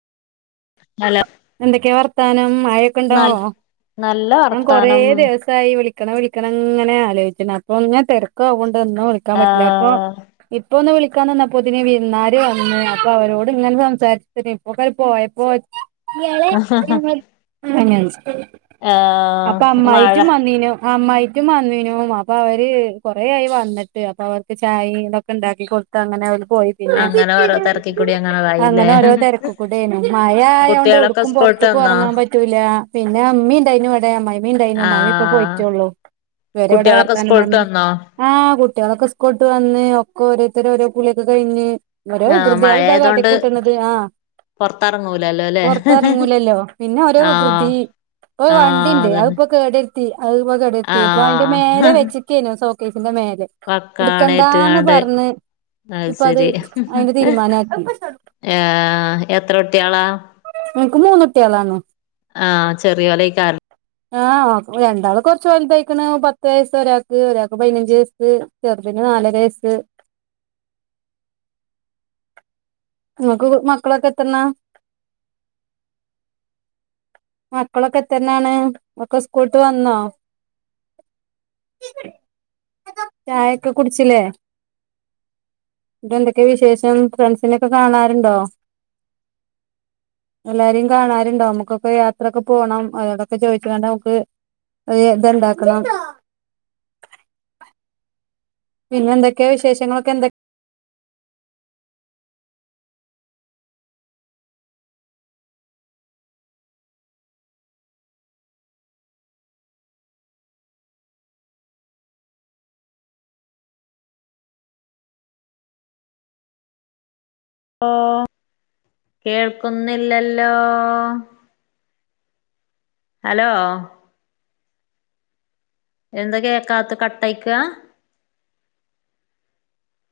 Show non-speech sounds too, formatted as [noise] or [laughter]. hello എന്തൊക്കെയാ വർത്താനം മഴയൊക്കെ നൽ ഉണ്ടാവോ നല്ല ഞാൻ കൊറേ വർത്താനം ദിവസ് സായി വിളിക്കണം വിളിക്കണങ്ങനെ ആലോയ്ക്ണ് അപ്പൊ ഇങ്ങനെ തിരക്കാവോണ്ട് ഒന്നും വിളിക്കാൻ പറ്റില്ല അപ്പൊ ആഹ് ഇപ്പൊ ഒന്ന് വിളിക്കാ നിന്നപ്പോത്തിന് വിരുന്നാര് വന്ന് അപ്പൊ അവരോട് ഇങ്ങനെ സംസാരി [unintelligible] പോയപ്പോ ആഹ് അപ്പൊ മഴ അമ്മായിട്ടും വന്നീനോ അമ്മായിട്ടും വന്നീനും അപ്പൊ അവര് കൊറെ ആയി വന്നിട്ട് അപ്പൊ അവർക്ക് ചായ ഇതൊക്കെ ഉണ്ടാക്കി കൊടു ത്തങ്ങനെ ഓല് പോയി പിന്നെ അങ്ങനെ ഓരോ തെരക്കിക്കൂടി അങ്ങനെതായില്ലേ അങ്ങനെ ഓരോ തിരക്കുകൂടായിരിന്നു മഴ ആയോ കുട്ടികളൊക്കെ ക്കും സ്കൂൾട്ട് പൊർത്ക്കും വന്നോ ഇറങ്ങാൻ പറ്റൂല്ല പിന്നെ അമ്മി ണ്ടായിഞു വടെ അമ്മായിയമ്മ ണ്ടായിരുന്നു അമ്മായിയമ്മ ഇപ്പൊ ആഹ് പോയിറ്റൊള്ളു ഇവര് വിടെ കുട്ടികളൊക്കെ വർത്താനും സ്കൂൾട്ട് പറഞ്ഞു വന്നോ ആഹ് കുട്ടികളൊക്കെ സ്കൂട്ട് വന്ന് ഒക്കെ ഓരോത്തര ഓരോ കുളിയൊക്കെ കഴിഞ്ഞ് ഓരോ ആഹ് വികൃതിയേള്താ കാട്ടി കൂട്ടുന്നത് ആഹ് പൊറത്ത് എറങ്ങുല്ലല്ലോ പൊറത്ത് എറങ്ങൂലല്ലോ പിന്നെ ഓരോ ധൃതി ഇപ്പൊ ആഹ് വണ്ടിണ്ട് അതന്നെ അതിപ്പോ- കേടത്തി അത് കേടത്തി അപ്പൊ അതിന്റെ മേലെ ആഹ് വെച്ചിരിക്കുവായിരുന്നു സോക്കേഷിന്റെ മേലെ എടുക്കണ്ടാന്ന് വക്കാണേറ്റ്ങ്ങാണ്ട് പറഞ്ഞ് ഇപ്പ അത് അതിന്റെ തീരുമാനം ആക്കി ഏഹ് എത്ര കുട്ടികളാ നിങ്ങക്ക് മൂന്ന് കുട്ടികളാണോ ആഹ് ചെറിയോലെ ഈ കാറി - ആഹ് രണ്ടാള് കൊറച്ച് വലുതായ്ക്കണ് പത്ത് വയസ് ഒരാക്ക് ഒരാക്ക് പതിനഞ്ച് വയസ്സ് ചെറുതിന് നാലര വയസ് നിങ്ങക്ക് മക്കളൊക്കെ എത്രണ്ണാ മക്കളൊക്കെ എത്രണ്ണാണ് ഒക്കെ സ്കൂളിട്ട് വന്നോ ചായ ഒക്കെ കുടിച്ചില്ലേ ഇവിടെ എന്തൊക്കെയാ വിശേഷം ഫ്രണ്ട്സിനൊക്കെ കാണാറുണ്ടോ എല്ലാരെയും കാണാറുണ്ടോ നമുക്കൊക്കെ യാത്രയൊക്കെ പോണം അതുകൊണ്ട് ഒക്കെ ചോദിച്ചതാണ് നമുക്ക്- അത് ഇത് ഇണ്ടാക്കണം പിന്നെ എന്തൊക്കെയ വിശേഷങ്ങളൊക്കെ എന്തൊ ഓഹ് കേൾക്കുന്നില്ലല്ലോ ഹലോ എന്താ കേക്കാത്തെ കട്ട് ആയെക്ക്‌ യാ